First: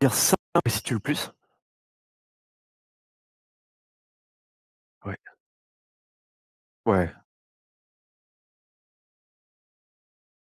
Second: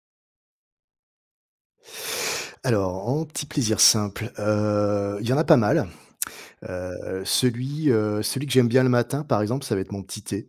Dire ça mais si tu le plus? Alors, en petit plaisir simple, Ouais, il y en a pas mal. ouais. Celui que j'aime bien le matin, par exemple, ça va être mon petit thé.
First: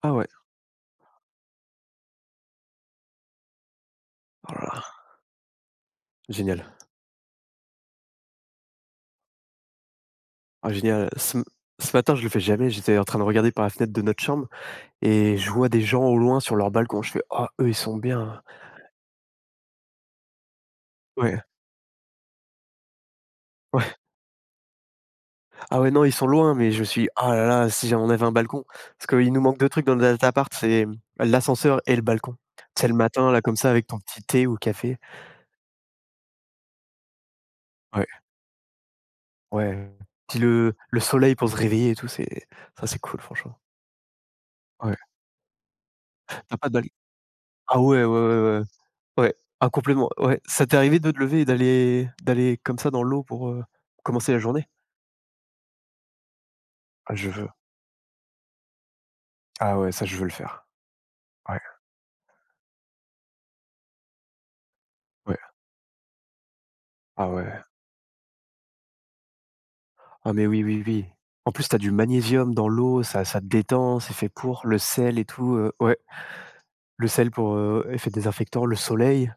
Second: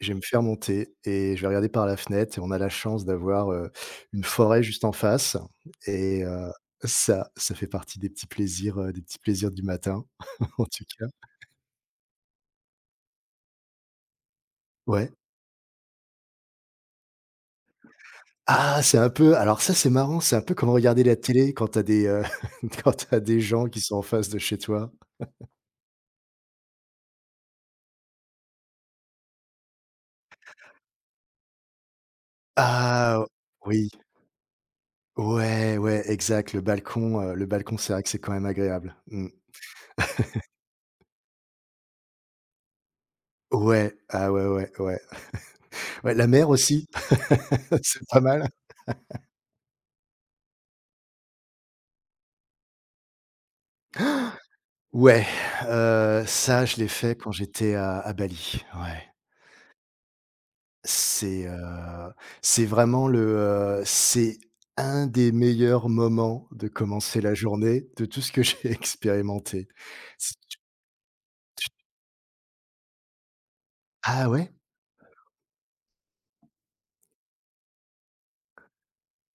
Je Ah vais me ouais. faire mon thé et je vais regarder par la fenêtre et on a la chance d'avoir, une Oh forêt là là, juste en face et génial. ça, ça fait partie des petits plaisirs du matin, en Ah tout cas. génial. Ce matin, je le fais jamais, j'étais en train de regarder par la fenêtre de notre chambre Ouais. et je vois des gens au loin sur leur balcon. Je fais: «Ah eux, ils sont bien». Ah, c'est un peu alors ça, c'est marrant, c'est un peu comme regarder la Ouais, télé quand tu as des, quand tu as des gens qui sont ouais. en face de chez toi. Ah ouais, non, ils sont loin, mais je me suis dit: «Ah là là, si on avait un balcon». Parce qu'il nous manque 2 trucs dans notre appart, c'est l'ascenseur et le balcon. C'est le Ah, matin là, comme ça, avec oui. ton petit thé ou café. Ouais, ouais, exact, le balcon, c'est vrai Ouais, que c'est quand même agréable. Mmh. ouais. Puis le soleil pour se réveiller et tout, c'est ça, c'est cool franchement. Ouais, ah ouais, ouais, Ouais. ouais. Ouais, la mer t'as pas de bal aussi, ah c'est ouais, ouais, pas ouais, mal. ouais. Ouais. Ah complètement, ouais. Ça t'est arrivé de te lever et d'aller comme ça dans l'eau pour, commencer la journée? Ouais, ça, je l'ai fait Ah je quand veux. j'étais à Bali, ouais. Ah ouais, ça je veux le faire. C'est, Ouais, heu, c'est vraiment le, c'est un des ouais. meilleurs moments de commencer Ah la ouais. journée de tout ce que j'ai expérimenté. Ah C'est mais oui, oui, oui. En plus, tu as du magnésium dans l'eau, ça te détend, c'est Ah fait ouais? pour. Le sel et tout, ouais. Le sel pour, effet désinfectant, le soleil,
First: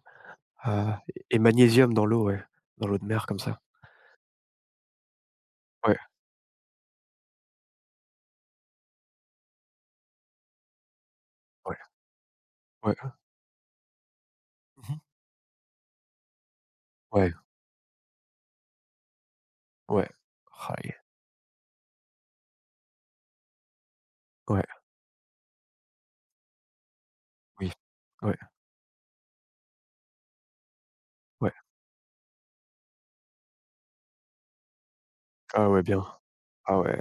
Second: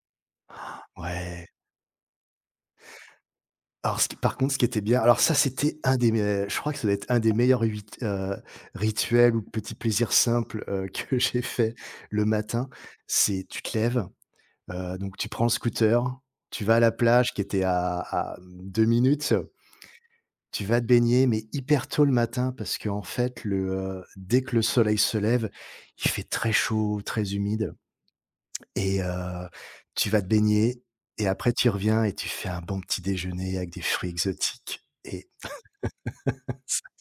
heu et Ouais. magnésium dans l'eau, ouais. Dans l'eau de mer comme ça. Alors ce qui par contre, ce qui était bien alors ça, c'était un Ouais, des me je crois que ça doit être un des meilleurs huit rituels ou petits plaisirs simples, que j'ai fait ouais, le matin. ouais. C'est tu te lèves, Mmh mh. donc tu prends le scooter, tu vas à la plage Ouais, qui était à minutes, ouais. tu vas te Aïe. baigner, mais hyper tôt le matin parce que en fait dès que le Ouais, soleil se lève, il fait très chaud, très oui. humide Ouais, et tu vas te baigner et ouais. après tu reviens et tu fais un bon petit déjeuner avec des fruits exotiques et Ah ouais, bien. Ah ouais.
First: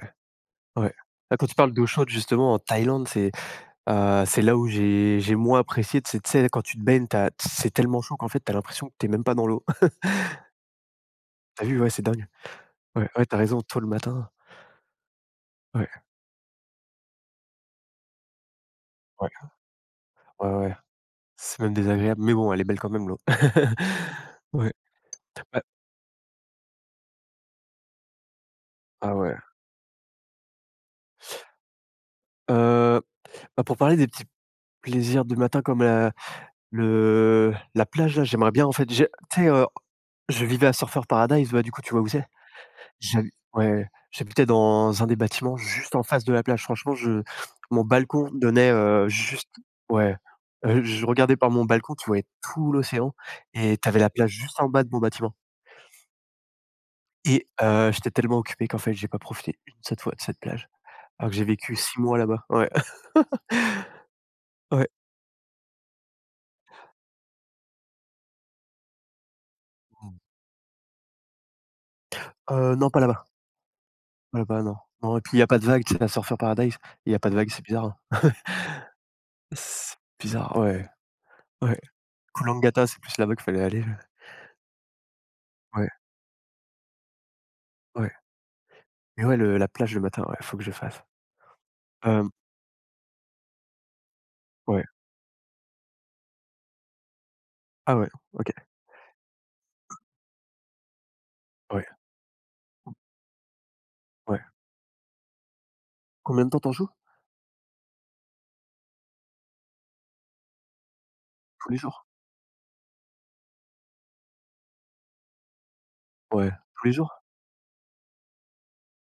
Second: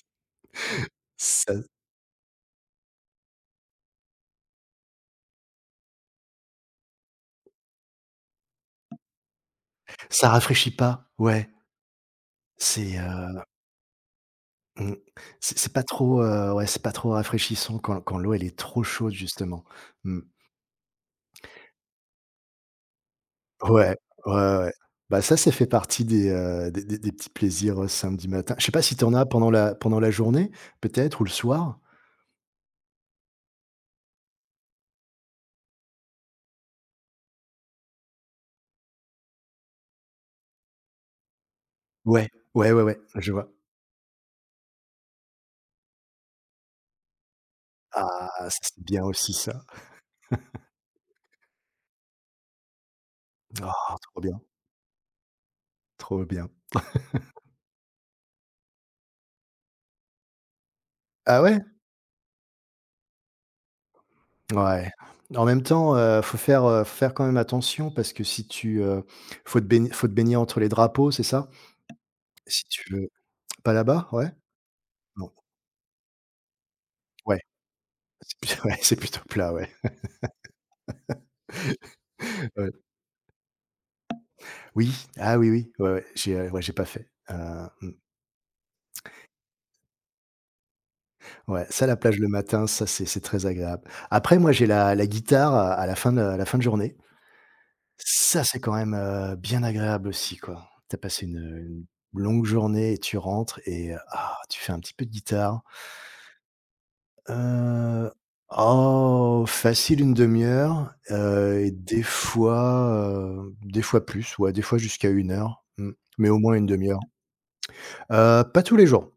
Ouais. Ah, quand tu Ça parles d'eau chaude justement en Thaïlande, c'est là où j'ai moins apprécié. C'est tu sais, quand tu te baignes, tu c'est tellement chaud qu'en fait, t'as l'impression que t'es même pas dans l'eau. ça rafraîchit pas, ouais, T'as vu? Ouais, c'est dingue. c'est, Ouais, ouais, t'as raison, tôt le matin. mmh, c'est pas Ouais, trop, ouais, c'est pas trop rafraîchissant quand l'eau, elle est trop chaude ouais, justement. Mmh. ouais, ouais. C'est même désagréable, mais bon, elle est belle quand même l'eau. Ouais, ouais, ouais. Ouais. Bah, ça Bah fait partie des petits plaisirs, samedi matin. Je sais pas si tu en ah as ouais. pendant la journée peut-être ou le soir? Heu, Bah, pour parler des petits plaisirs du matin comme la plage là, j'aimerais bien en fait j'ai tu sais, je vivais à Surfer Paradise, bah, du coup, tu vois où c'est? Ouais, ouais, ouais, ouais, je J'habi vois. ouais, j'habitais dans un des bâtiments juste en face de la plage. Franchement, je mon Ah, balcon ça, donnait, c'est bien aussi juste ça. ouais, je regardais par mon balcon, tu voyais tout l'océan et tu Oh, avais la trop plage bien, juste en bas de mon bâtiment trop bien. et j'étais tellement occupé qu'en fait, j'ai pas profité une seule fois de cette plage, alors que Ah j'ai ouais? vécu 6 mois là-bas. Ouais. Ouais. Ouais. En même temps, faut faire quand même attention parce que si tu, faut te baigner faut te Mmh. baigner entre les drapeaux, c'est ça? Si Non, tu pas veux là-bas, pas là-bas? Ouais? pas là-bas, non. Non et Non. puis il y a pas de vagues. C'est Sais, à Surfer Paradise, il y a pas de Ouais. vagues, c'est bizarre, hein? C'est plutôt Ouais, c'est plutôt plat, ouais. C'est bizarre, ouais, ouais. Koh Ouais. Lanta, c'est plus là-bas qu'il fallait aller. Oui. Ah oui, oui. Ouais, Ouais, ouais. Ouais, j'ai pas fait. Mmh. ouais. Mais ouais, le la plage le matin, ouais, faut que je fasse. Ouais, ça, la plage le Hem, matin, ça, c'est très agréable. Après, moi, j'ai ouais. la guitare à la fin de à la fin de journée. Ah ouais, Ça, OK. c'est quand même, bien agréable aussi, quoi. T'as passé une, Ouais, une longue journée et tu rentres et ah, ouais. tu fais un petit peu de guitare. Combien de temps t'en joues? Heu, oh, facile une demi heure, et Tous les des jours? fois, heu, des fois plus, ouais, des fois jusqu'à une heure, mais au Ouais. moins une Tous demi les heure. jours? Pas tous les jours,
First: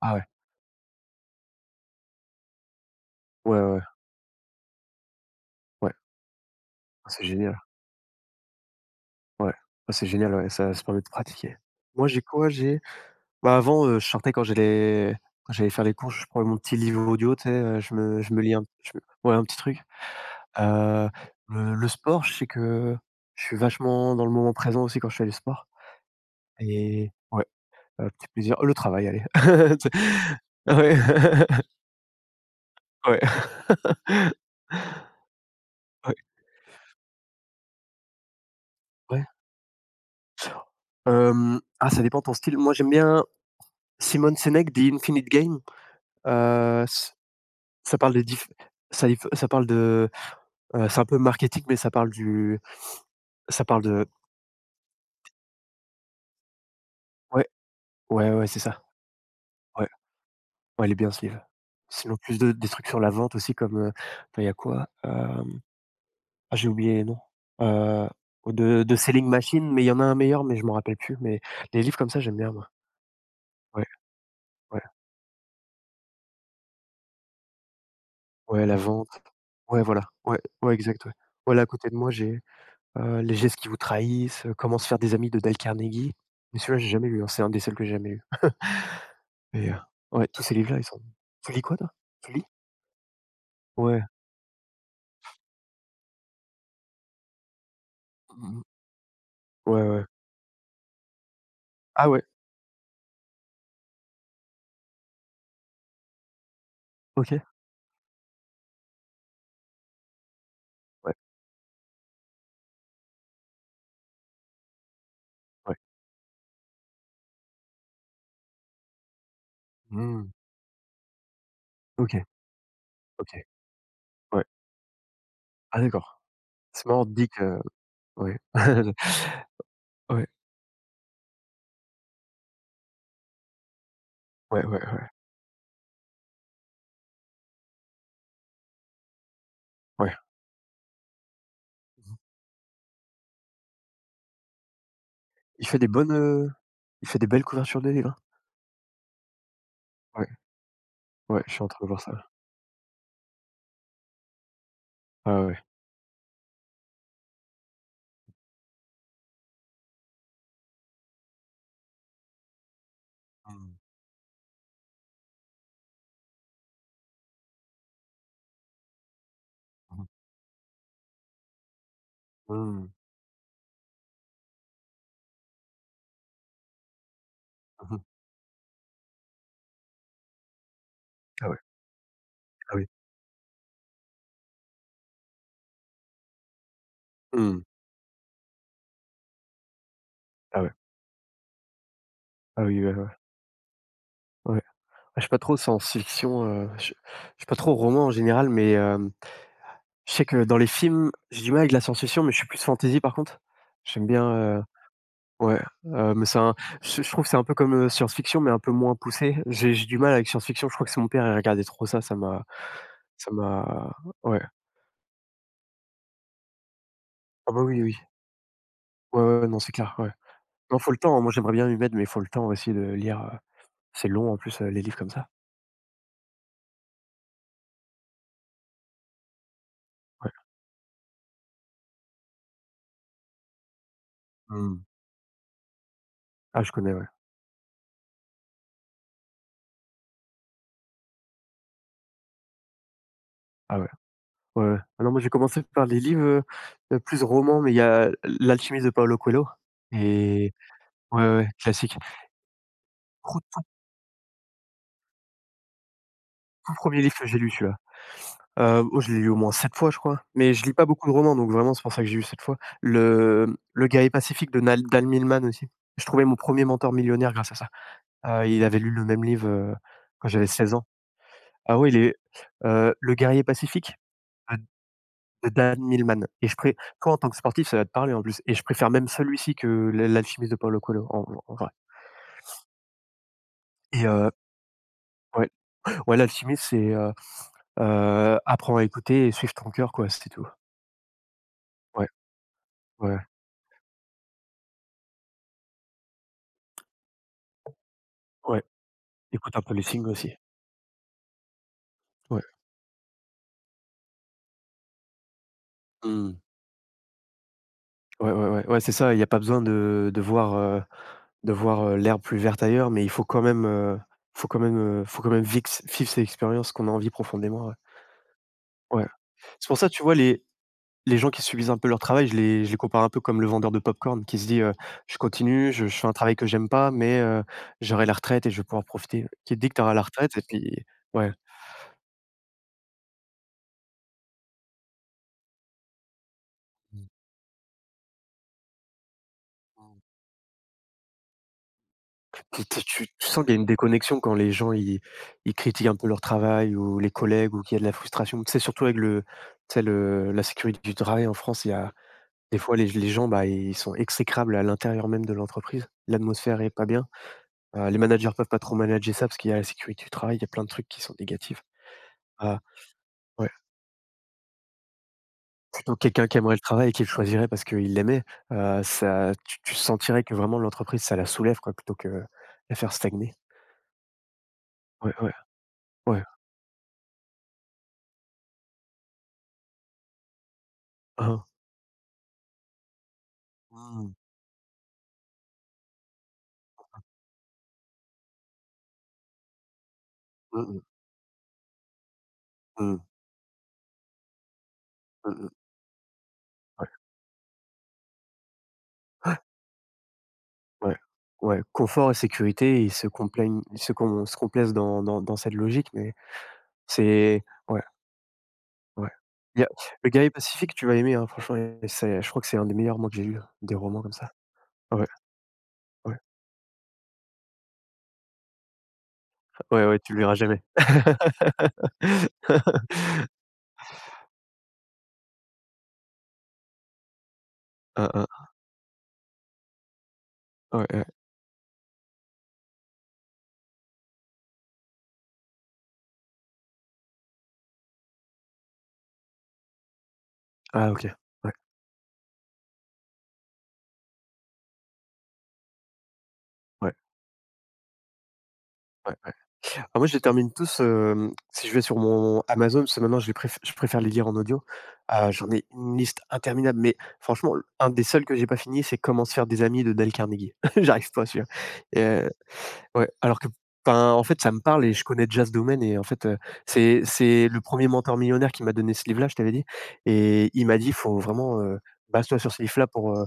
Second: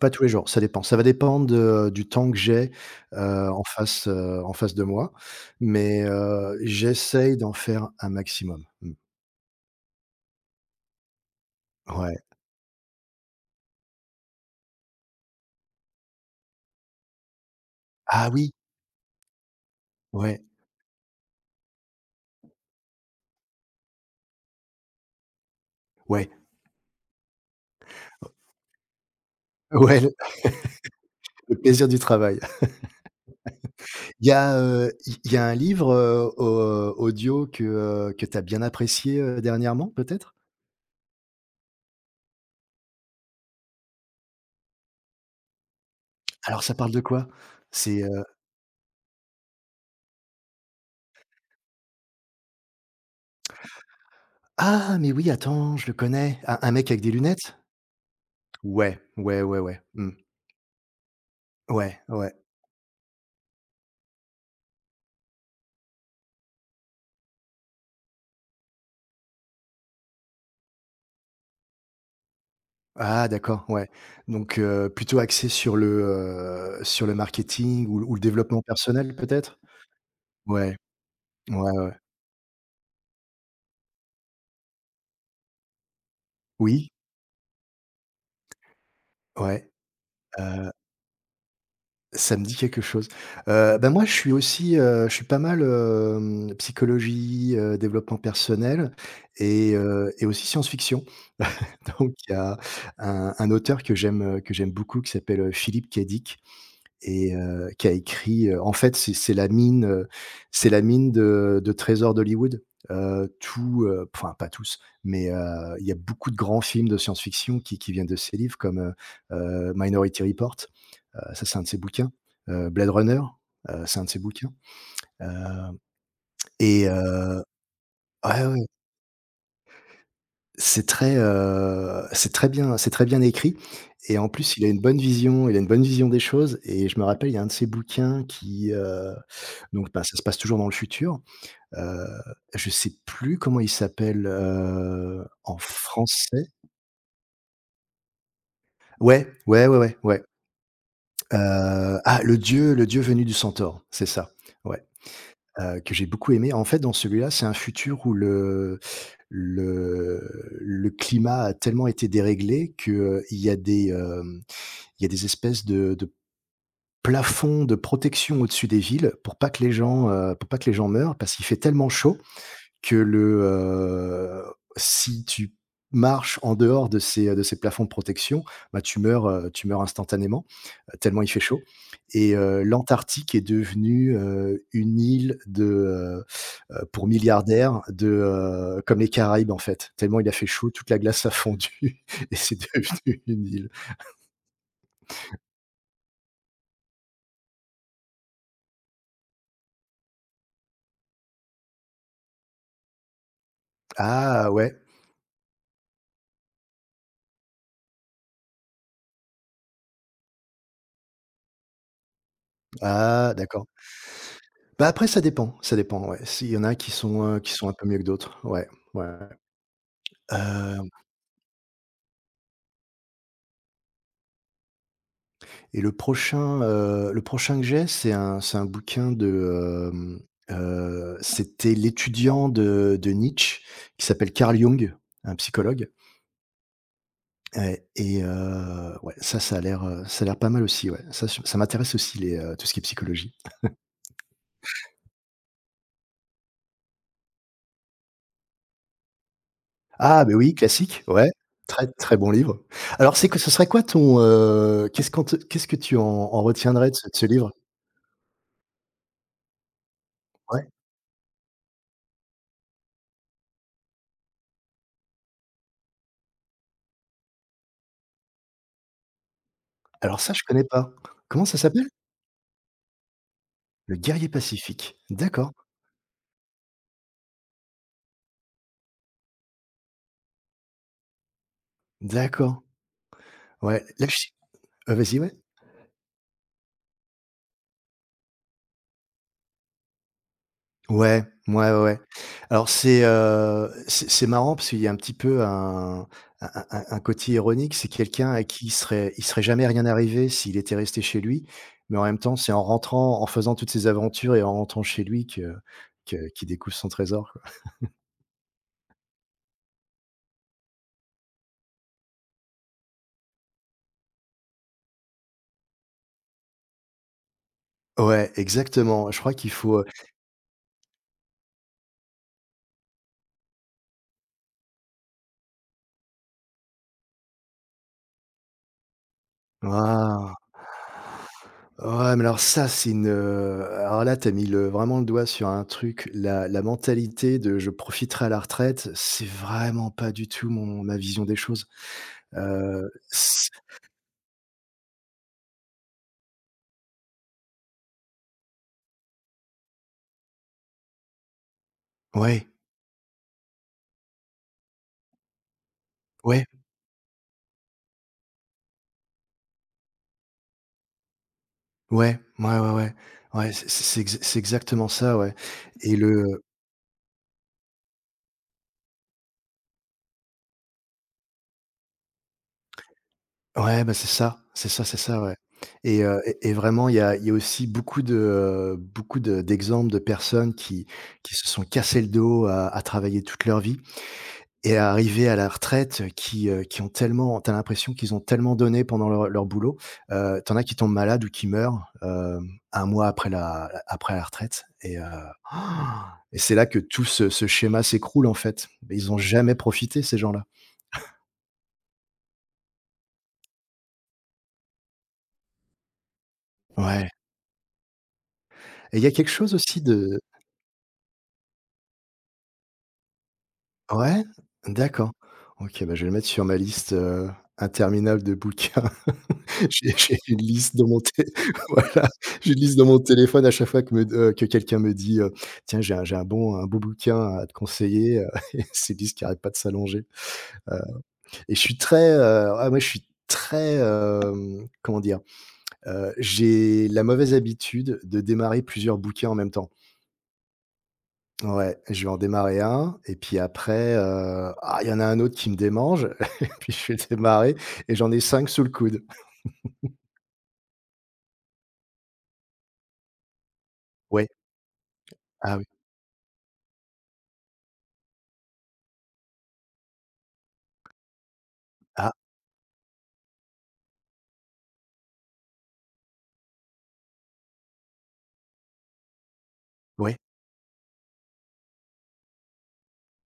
pas Ah tous ouais. les jours, ça dépend. Ça va dépendre de du temps que j'ai, Ouais, ouais, ouais. En face de moi, Ouais. mais Ah c'est j'essaye d'en génial. faire un maximum. Mmh, Ouais. Ah c'est génial, ouais, ça permet de pratiquer. Moi, ouais. j'ai quoi? J'ai bah, avant, je sortais quand j'allais faire les courses, je prenais mon petit livre audio, tu sais, je me Ah je me oui, lis un je me ouais, un petit truc. ouais, Heu, le sport, je sais que je suis vachement dans le moment présent aussi quand je fais du sport ouais, et ouais, petit plaisir. Oh, le travail, allez. ouais, Ouais. le plaisir du travail. Ouais, Il y a un livre, ouais. Au audio que tu as bien apprécié, Ouais, dernièrement, peut-être? Ah, ça dépend de ton style. Moi, j'aime bien Simon Sinek, The Infinite Game. Alors ça parle de S quoi? ça C'est, parle de heu diff ça parle de, c'est un peu marketing, mais ça parle du ça parle de ah, mais oui, attends, je le connais. Un mec avec des ouais, lunettes? ouais, ouais, c'est ça. Ouais, ouais, ouais, ouais. Ouais, Mmh. ouais, il est bien ce livre. Ouais, Sinon ouais. plus de des trucs sur la vente aussi comme, attends, il y a quoi? Ah, j'ai oublié les noms. Heu, de Selling Machine, mais il y en a un meilleur, mais je m'en rappelle plus. Mais les livres comme ça, j'aime bien moi. Ah d'accord, Ouais, ouais. Donc, ouais, plutôt axé sur le marketing ou le développement ouais, la vente. personnel peut-être? Ouais, voilà. Ouais, ouais, Ouais, exact, ouais. Ouais, là à ouais, côté ouais. de moi, j'ai les gestes qui vous trahissent, comment se faire des amis de Dale Carnegie. Mais celui-là, j'ai Oui, jamais lu, hein, c'est un des seuls que j'ai jamais lu ouais, et ouais, tous ces euh, livres-là, ils sont tu lis quoi toi? Tu ça lis? me dit quelque chose. Bah, Ouais. moi, je suis aussi, je suis pas mal, psychologie, développement Mmh. personnel et Ouais, ouais. heu et aussi science-fiction. Ah Donc ouais, il y a un auteur que j'aime beaucoup qui s'appelle, Philip K. Dick et OK. Qui a écrit, en fait, c'est la mine Ouais, de trésors d'Hollywood. Tout, enfin pas tous, mais ouais. il y a beaucoup de grands films de science-fiction qui viennent de ses livres comme, Minority Mmh. Report. Ça, c'est un de ses bouquins. OK, Blade Runner, OK. C'est un de ses Ouais. bouquins. Heu Ah d'accord. C'est et marrant, Dick, ouais. ouais, ouais, Ouais, c'est très bien écrit et en plus, il ouais, a une ouais, bonne ouais, vision des choses et je me rappelle, il y a un de ses bouquins qui, donc bah, ça ouais. se passe toujours dans le futur. Heu, je sais plus comment il s'appelle, en Il fait des bonnes, français. Il fait des belles couvertures de livres, hein. Ouais, ouais, ouais, ouais, ouais. Ouais, ouais, je suis en train de voir ça. Ah, le dieu venu du centaure, c'est ça, ouais. Ah ouais. Que j'ai beaucoup aimé. En fait, dans celui-là, c'est un futur où le le climat a tellement été déréglé que, il y a Mmh. des, hem, il y a des espèces de plafonds de protection au-dessus des villes Mmh mh. Pour pas que les gens meurent parce qu'il fait tellement chaud Mmh. que le si tu marches en dehors de ces plafonds de protection, bah, tu meurs instantanément, tellement il fait Ah ouais. chaud et Ah oui. l'Antarctique est devenue, une île pour Mmh. milliardaires comme les Caraïbes, en fait, tellement il a fait Ah chaud, ouais. toute la glace a fondu et c'est Ah oui, ouais, ouais. devenu une île. Ouais. Ah, je suis pas trop science-fiction, je suis pas trop roman en général, mais, je sais que dans les films, j'ai du mal avec la science-fiction, mais je suis plus fantasy par contre. J'aime bien, Ah heu, ouais, ouais, mais c'est un je trouve que c'est un peu comme, science-fiction, mais un peu moins poussé. J'ai du mal avec science-fiction, je crois que c'est mon père, il regardait trop ça, ça ah d'accord. m'a ouais. Bah, après ça dépend, ouais. S'il y en a qui sont, heu, Ah qui bah, sont un oui, peu oui. mieux que d'autres. Ouais, ouais, ouais. Ouais, ouais, ouais, non, c'est clair, ouais. Non, faut le temps, hein. Moi j'aimerais bien m'y mettre, mais faut le temps aussi de lire, c'est long en plus, les livres comme ça. Et le prochain que j'ai, c'est un bouquin. Ouais. C'était l'étudiant de Nietzsche qui s'appelle Carl Mmh. Jung, un psychologue Ah, je connais, ouais. et ouais, ça, ça a l'air pas mal aussi, ouais. Ça m'intéresse aussi tout ce qui est psychologie. Ah ouais. Ouais, ouais. Ah non, moi j'ai commencé par les livres, plus romans, mais il y a L'Alchimiste de Paolo Coelho Ah beh, oui, et classique, ouais, ouais, ouais, ouais, très, classique. très bon livre. Alors c'est que Pro ce Tout, serait quoi qu'est-ce qu'on te qu'est-ce que tu en retiendrais tout de un ce de livre ce que j'ai lu livre? celui-là. Oh je l'ai lu au moins 7 fois je crois, mais je Ouais? lis pas beaucoup de romans, donc vraiment c'est pour ça que j'ai lu 7 fois. Le Guerrier Pacifique de Nal Dal Milman aussi. Je trouvais mon premier mentor millionnaire grâce à ça. Il avait lu le même livre, Alors quand ça, je j'avais connais 16 ans. pas. Comment ça Ah s'appelle? ouais, il est, Le Guerrier Pacifique «Le guerrier pacifique». de D'accord, Dan Millman et je pré toi, en tant que sportif, ça va te parler en plus et je préfère même celui-ci que l'Alchimiste de Paulo Coelho en vrai d'accord. Ouais, et là je suis vas-y, ouais. ouais, ouais, l'Alchimiste, c'est, apprends à écouter et suivre ton cœur, quoi, c'est tout. Ouais, ouais, ouais, ouais. Ouais, Alors c'est, ouais, heu, c'est c'est marrant parce qu'il y a un petit peu un côté ironique. C'est quelqu'un à ouais, qui il serait écoute un jamais peu les rien signes arrivé aussi. s'il était resté chez lui, mais en même temps, Ouais. c'est en rentrant, en faisant toutes ces aventures et en rentrant chez lui que Mmh. qu'il découvre son trésor, quoi. Ouais, ouais, ouais, ouais, c'est ça, il y a pas besoin de voir, de voir, l'herbe plus verte ailleurs, mais il faut quand même vix vivre ces expériences qu'on a envie profondément, ouais. Ouais, Ouais. exactement. Je crois qu'il C'est pour faut, ça, tu vois, les gens qui subissent un peu leur travail, je les compare un peu comme le vendeur de popcorn qui se dit, «Je continue, je fais un travail que j'aime pas, mais j'aurai la retraite et je vais pouvoir profiter». Qui dit que tu auras la waouh! retraite et puis ouais. Ouais, mais alors ça, c'est alors là, t'as mis le vraiment le doigt sur un truc, la mentalité de «je profiterai à la retraite», c'est vraiment pas du tout mon ma vision des choses. Tu tu tu tu sens C qu'il y a une déconnexion quand les gens ils critiquent un peu leur travail ou les collègues ou qu'il y a de la frustration. Tu sais, surtout avec le tu sais le la sécurité du travail en France, il y a Ouais, des fois les gens, bah, ils sont exécrables à l'intérieur même de l'entreprise. ouais, L'atmosphère est pas bien. Les managers peuvent pas trop manager ça parce qu'il y a la sécurité du travail, il y a plein de trucs qui sont négatifs. ouais, ouais, Ah, ouais, ouais, ouais. ouais, c'est exactement ça, ouais et Plutôt quelqu'un qui le aimerait le travail et qui le choisirait parce qu'il l'aimait, ça tu sentirais que vraiment l'entreprise, ça la soulève quoi, plutôt que la faire stagner. ouais, bah, c'est ça, c'est ça, c'est Ouais, ça, ouais, ouais et heu ouais. et et vraiment, il y a aussi beaucoup de d'exemples de personnes qui Hein. se sont cassé le dos à travailler toute leur vie Mmh. et à arriver à la retraite, qui ont tellement t'as l'impression qu'ils ont tellement donné pendant leur boulot, tu as Mmh qui mh. tombent malades ou qui meurent, 1 Mmh. mois après la retraite Mmh. et c'est là que Ouais, tout ce schéma s'écroule, en fait. Ils ont jamais profité ces gens-là. ouais. Ouais, confort et sécurité, ils se complaisent dans cette logique, mais Ouais c'est ouais, et il y ouais. a quelque chose Il y a aussi le de Guerrier Pacifique, tu vas aimer, hein, franchement et c'est je crois que c'est un des meilleurs mots que j'ai lu, des romans comme ouais? ça. Ouais, D'accord. OK, bah, je vais le ouais. mettre sur ma liste, interminable de bouquins. Ouais, J'ai ouais, tu j'ai le verras une jamais. liste dans mon té voilà, j'ai une liste dans mon téléphone à chaque fois que quelqu'un me dit, «Tiens, j'ai un bon un beau bouquin à te Hein, conseiller», hein. Et ces listes qui n'arrête pas de s'allonger, heu, Ouais, ouais. et je suis très, moi, je suis très, comment dire? J'ai la mauvaise habitude de démarrer plusieurs bouquins en même temps. Ah OK. Ouais, Ouais, je vais en démarrer un et puis après, ah, il y en a un autre qui me démange et puis je ouais, vais démarrer et j'en ai 5 sous le coude. ouais. Ah moi je les termine tous, si je vais sur mon Amazon, parce que maintenant je préfère les Ouais, lire en audio. Ah j'en ah oui, ai une liste interminable, mais franchement, un des seuls que j'ai pas fini, c'est Comment se faire des amis de Dale Carnegie. J'arrive pas à suivre. Et ah, ouais, alors que enfin, en fait, ça me parle et je connais déjà ce domaine et en fait, c'est le premier mentor millionnaire qui m'a donné ce livre-là, je t'avais dit ouais. et il m'a dit: «Faut vraiment, base-toi sur ce livre-là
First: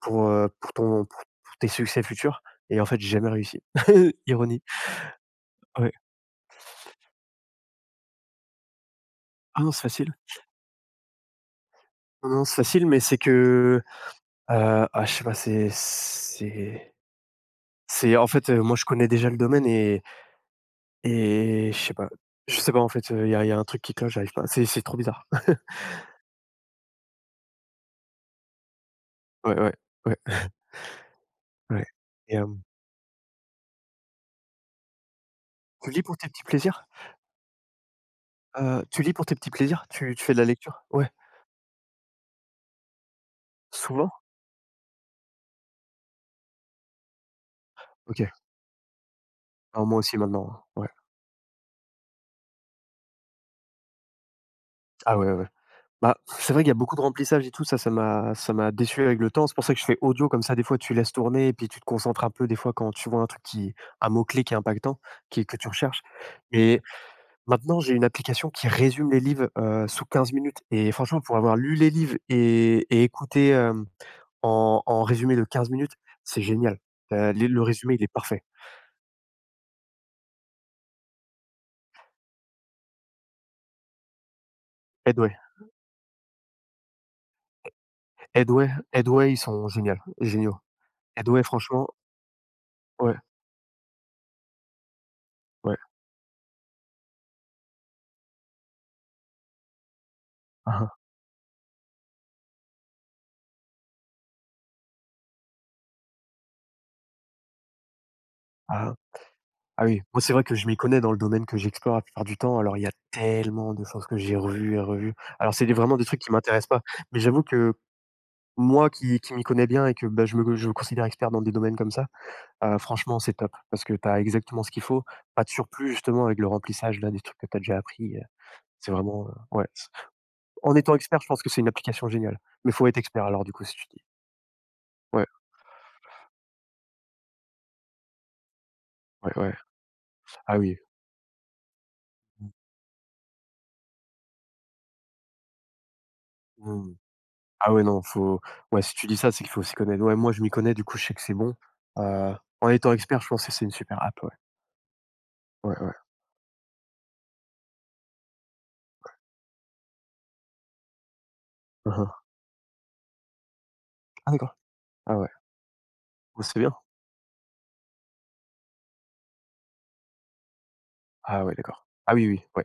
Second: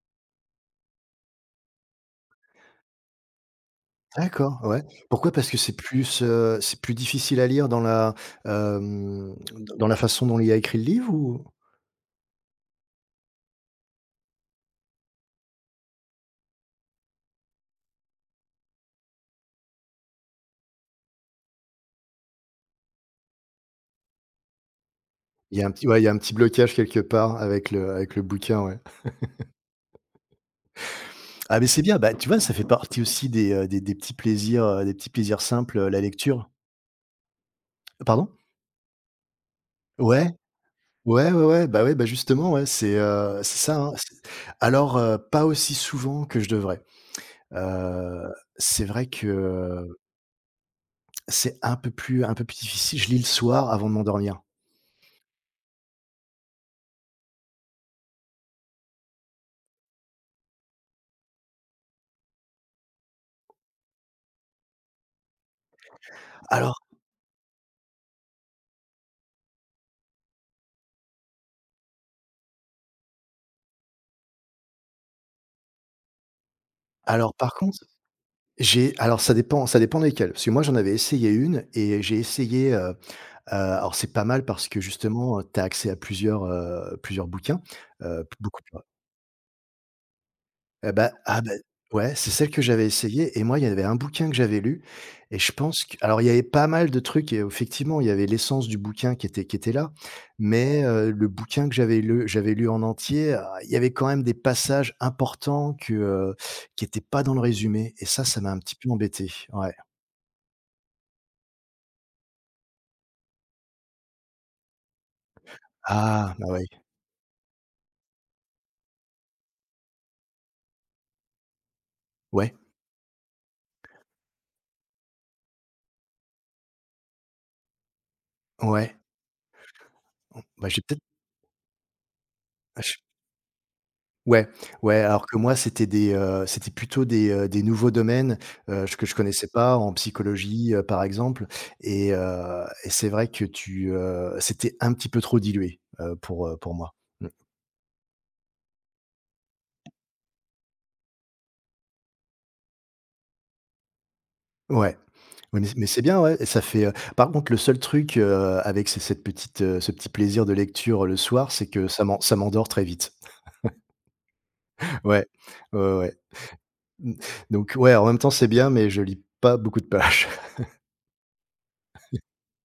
pour ton pour tes succès futurs» et en fait, j'ai jamais réussi. D'accord, Ironie. ouais. Pourquoi? Parce que c'est Ouais. plus, heu, c'est plus difficile à lire hem, Ah non, c'est dans la facile. façon dont il a écrit le livre ou? Non, non, c'est facile, mais c'est que, ah, je sais pas, c'est en fait, moi, je connais déjà le domaine et je sais pas, en fait, il y a un truc qui cloche, j'arrive pas. C'est trop bizarre. Il y a un petit Ouais, il y a un petit blocage quelque part avec le bouquin, ouais. Ouais, ouais, ouais, Ah mais c'est ouais bien, bah, tu et vois, ça fait partie aussi des petits plaisirs simples, tu la lis pour tes petits lecture. plaisirs? Pardon? Tu lis pour tes petits plaisirs? Tu Ouais, fais de la lecture? Ouais. ouais, ouais, ouais, bah, justement, ouais, c'est ça, hein, Souvent? Pas aussi souvent que je devrais. OK. Heu, c'est vrai que, Ah, moi aussi maintenant, ouais. c'est un peu plus difficile. Je lis le soir avant de m'endormir. Ah ouais, ouais. Ouais. Bah, c'est vrai qu'il y a beaucoup de remplissage et tout, ça m'a déçu avec le temps. C'est pour ça que je fais audio, comme ça des fois tu laisses tourner et puis tu te concentres un peu des fois quand tu vois un mot-clé qui est impactant, qui que tu recherches. Alors Mais maintenant, j'ai une application qui résume les livres, sous 15 minutes et franchement pour avoir lu les livres et écouté, en résumé de 15 minutes, c'est génial. Alors Les par le contre, résumé, il est parfait. j'ai alors ça dépend desquelles. Parce que moi j'en avais essayé une et alors c'est pas mal parce que Edway, justement, tu as accès à plusieurs bouquins, beaucoup Edway, ils sont géniaux géniaux. Eh bah, ah Edway ben franchement ouais, c'est celle que j'avais ouais, essayée et moi, il y avait un bouquin que j'avais lu et je ouais. pense que alors il y avait pas mal de trucs et effectivement, il y avait l'essence du bouquin qui était là, mais Mmh. Le bouquin que j'avais lu en entier, ah, il y avait quand même des passages importants qui étaient pas dans le résumé et ça m'a un petit peu Ah. embêté. Ouais. Ah oui, moi c'est vrai que je m'y connais dans le domaine que j'explore la plupart du temps, alors il y a tellement de choses que j'ai revues et revues. Alors c'est des vraiment des trucs qui Ah, bah, ouais. m'intéressent pas, mais j'avoue que moi qui m'y connais bien et que, bah, je me considère expert dans des domaines comme ça, Ouais, franchement c'est top parce que tu as exactement ce qu'il faut, pas de surplus justement avec le remplissage là des trucs que tu as déjà appris, c'est ouais. vraiment, ouais, c Bah, en j'ai étant peut-être expert, je pense que c'est une application géniale, mais faut être expert alors du coup si tu dis. Ouais, ouais, alors Ouais, que moi, c'était plutôt des nouveaux domaines, que je ouais, connaissais ouais. pas en Ah psychologie, oui. Par exemple et Mmh. heu et c'est vrai que c'était un petit peu trop dilué, pour moi. Mmh. Mmh. Ah ouais, non, faut ouais, si tu dis ça, c'est qu'il faut s'y connaître. Ouais, moi, je m'y connais, du coup, je sais que c'est bon. Heu, En étant expert, je pense que c'est une super app, ouais. Ouais. Ouais, mais Ouais, mais ouais. c'est bien, ouais, par contre, le seul truc, avec c'est ce petit plaisir de lecture, le soir, c'est que ça m'en Mmh. ça m'endort très vite. Ah d'accord. Ah Ouais. ouais. Ouais, ouais, ouais. Oh, c'est bien. Mmh, donc ouais, en même temps, c'est bien, mais je lis pas beaucoup de pages. Ah ouais, d'accord. Ah oui, oui, ouais.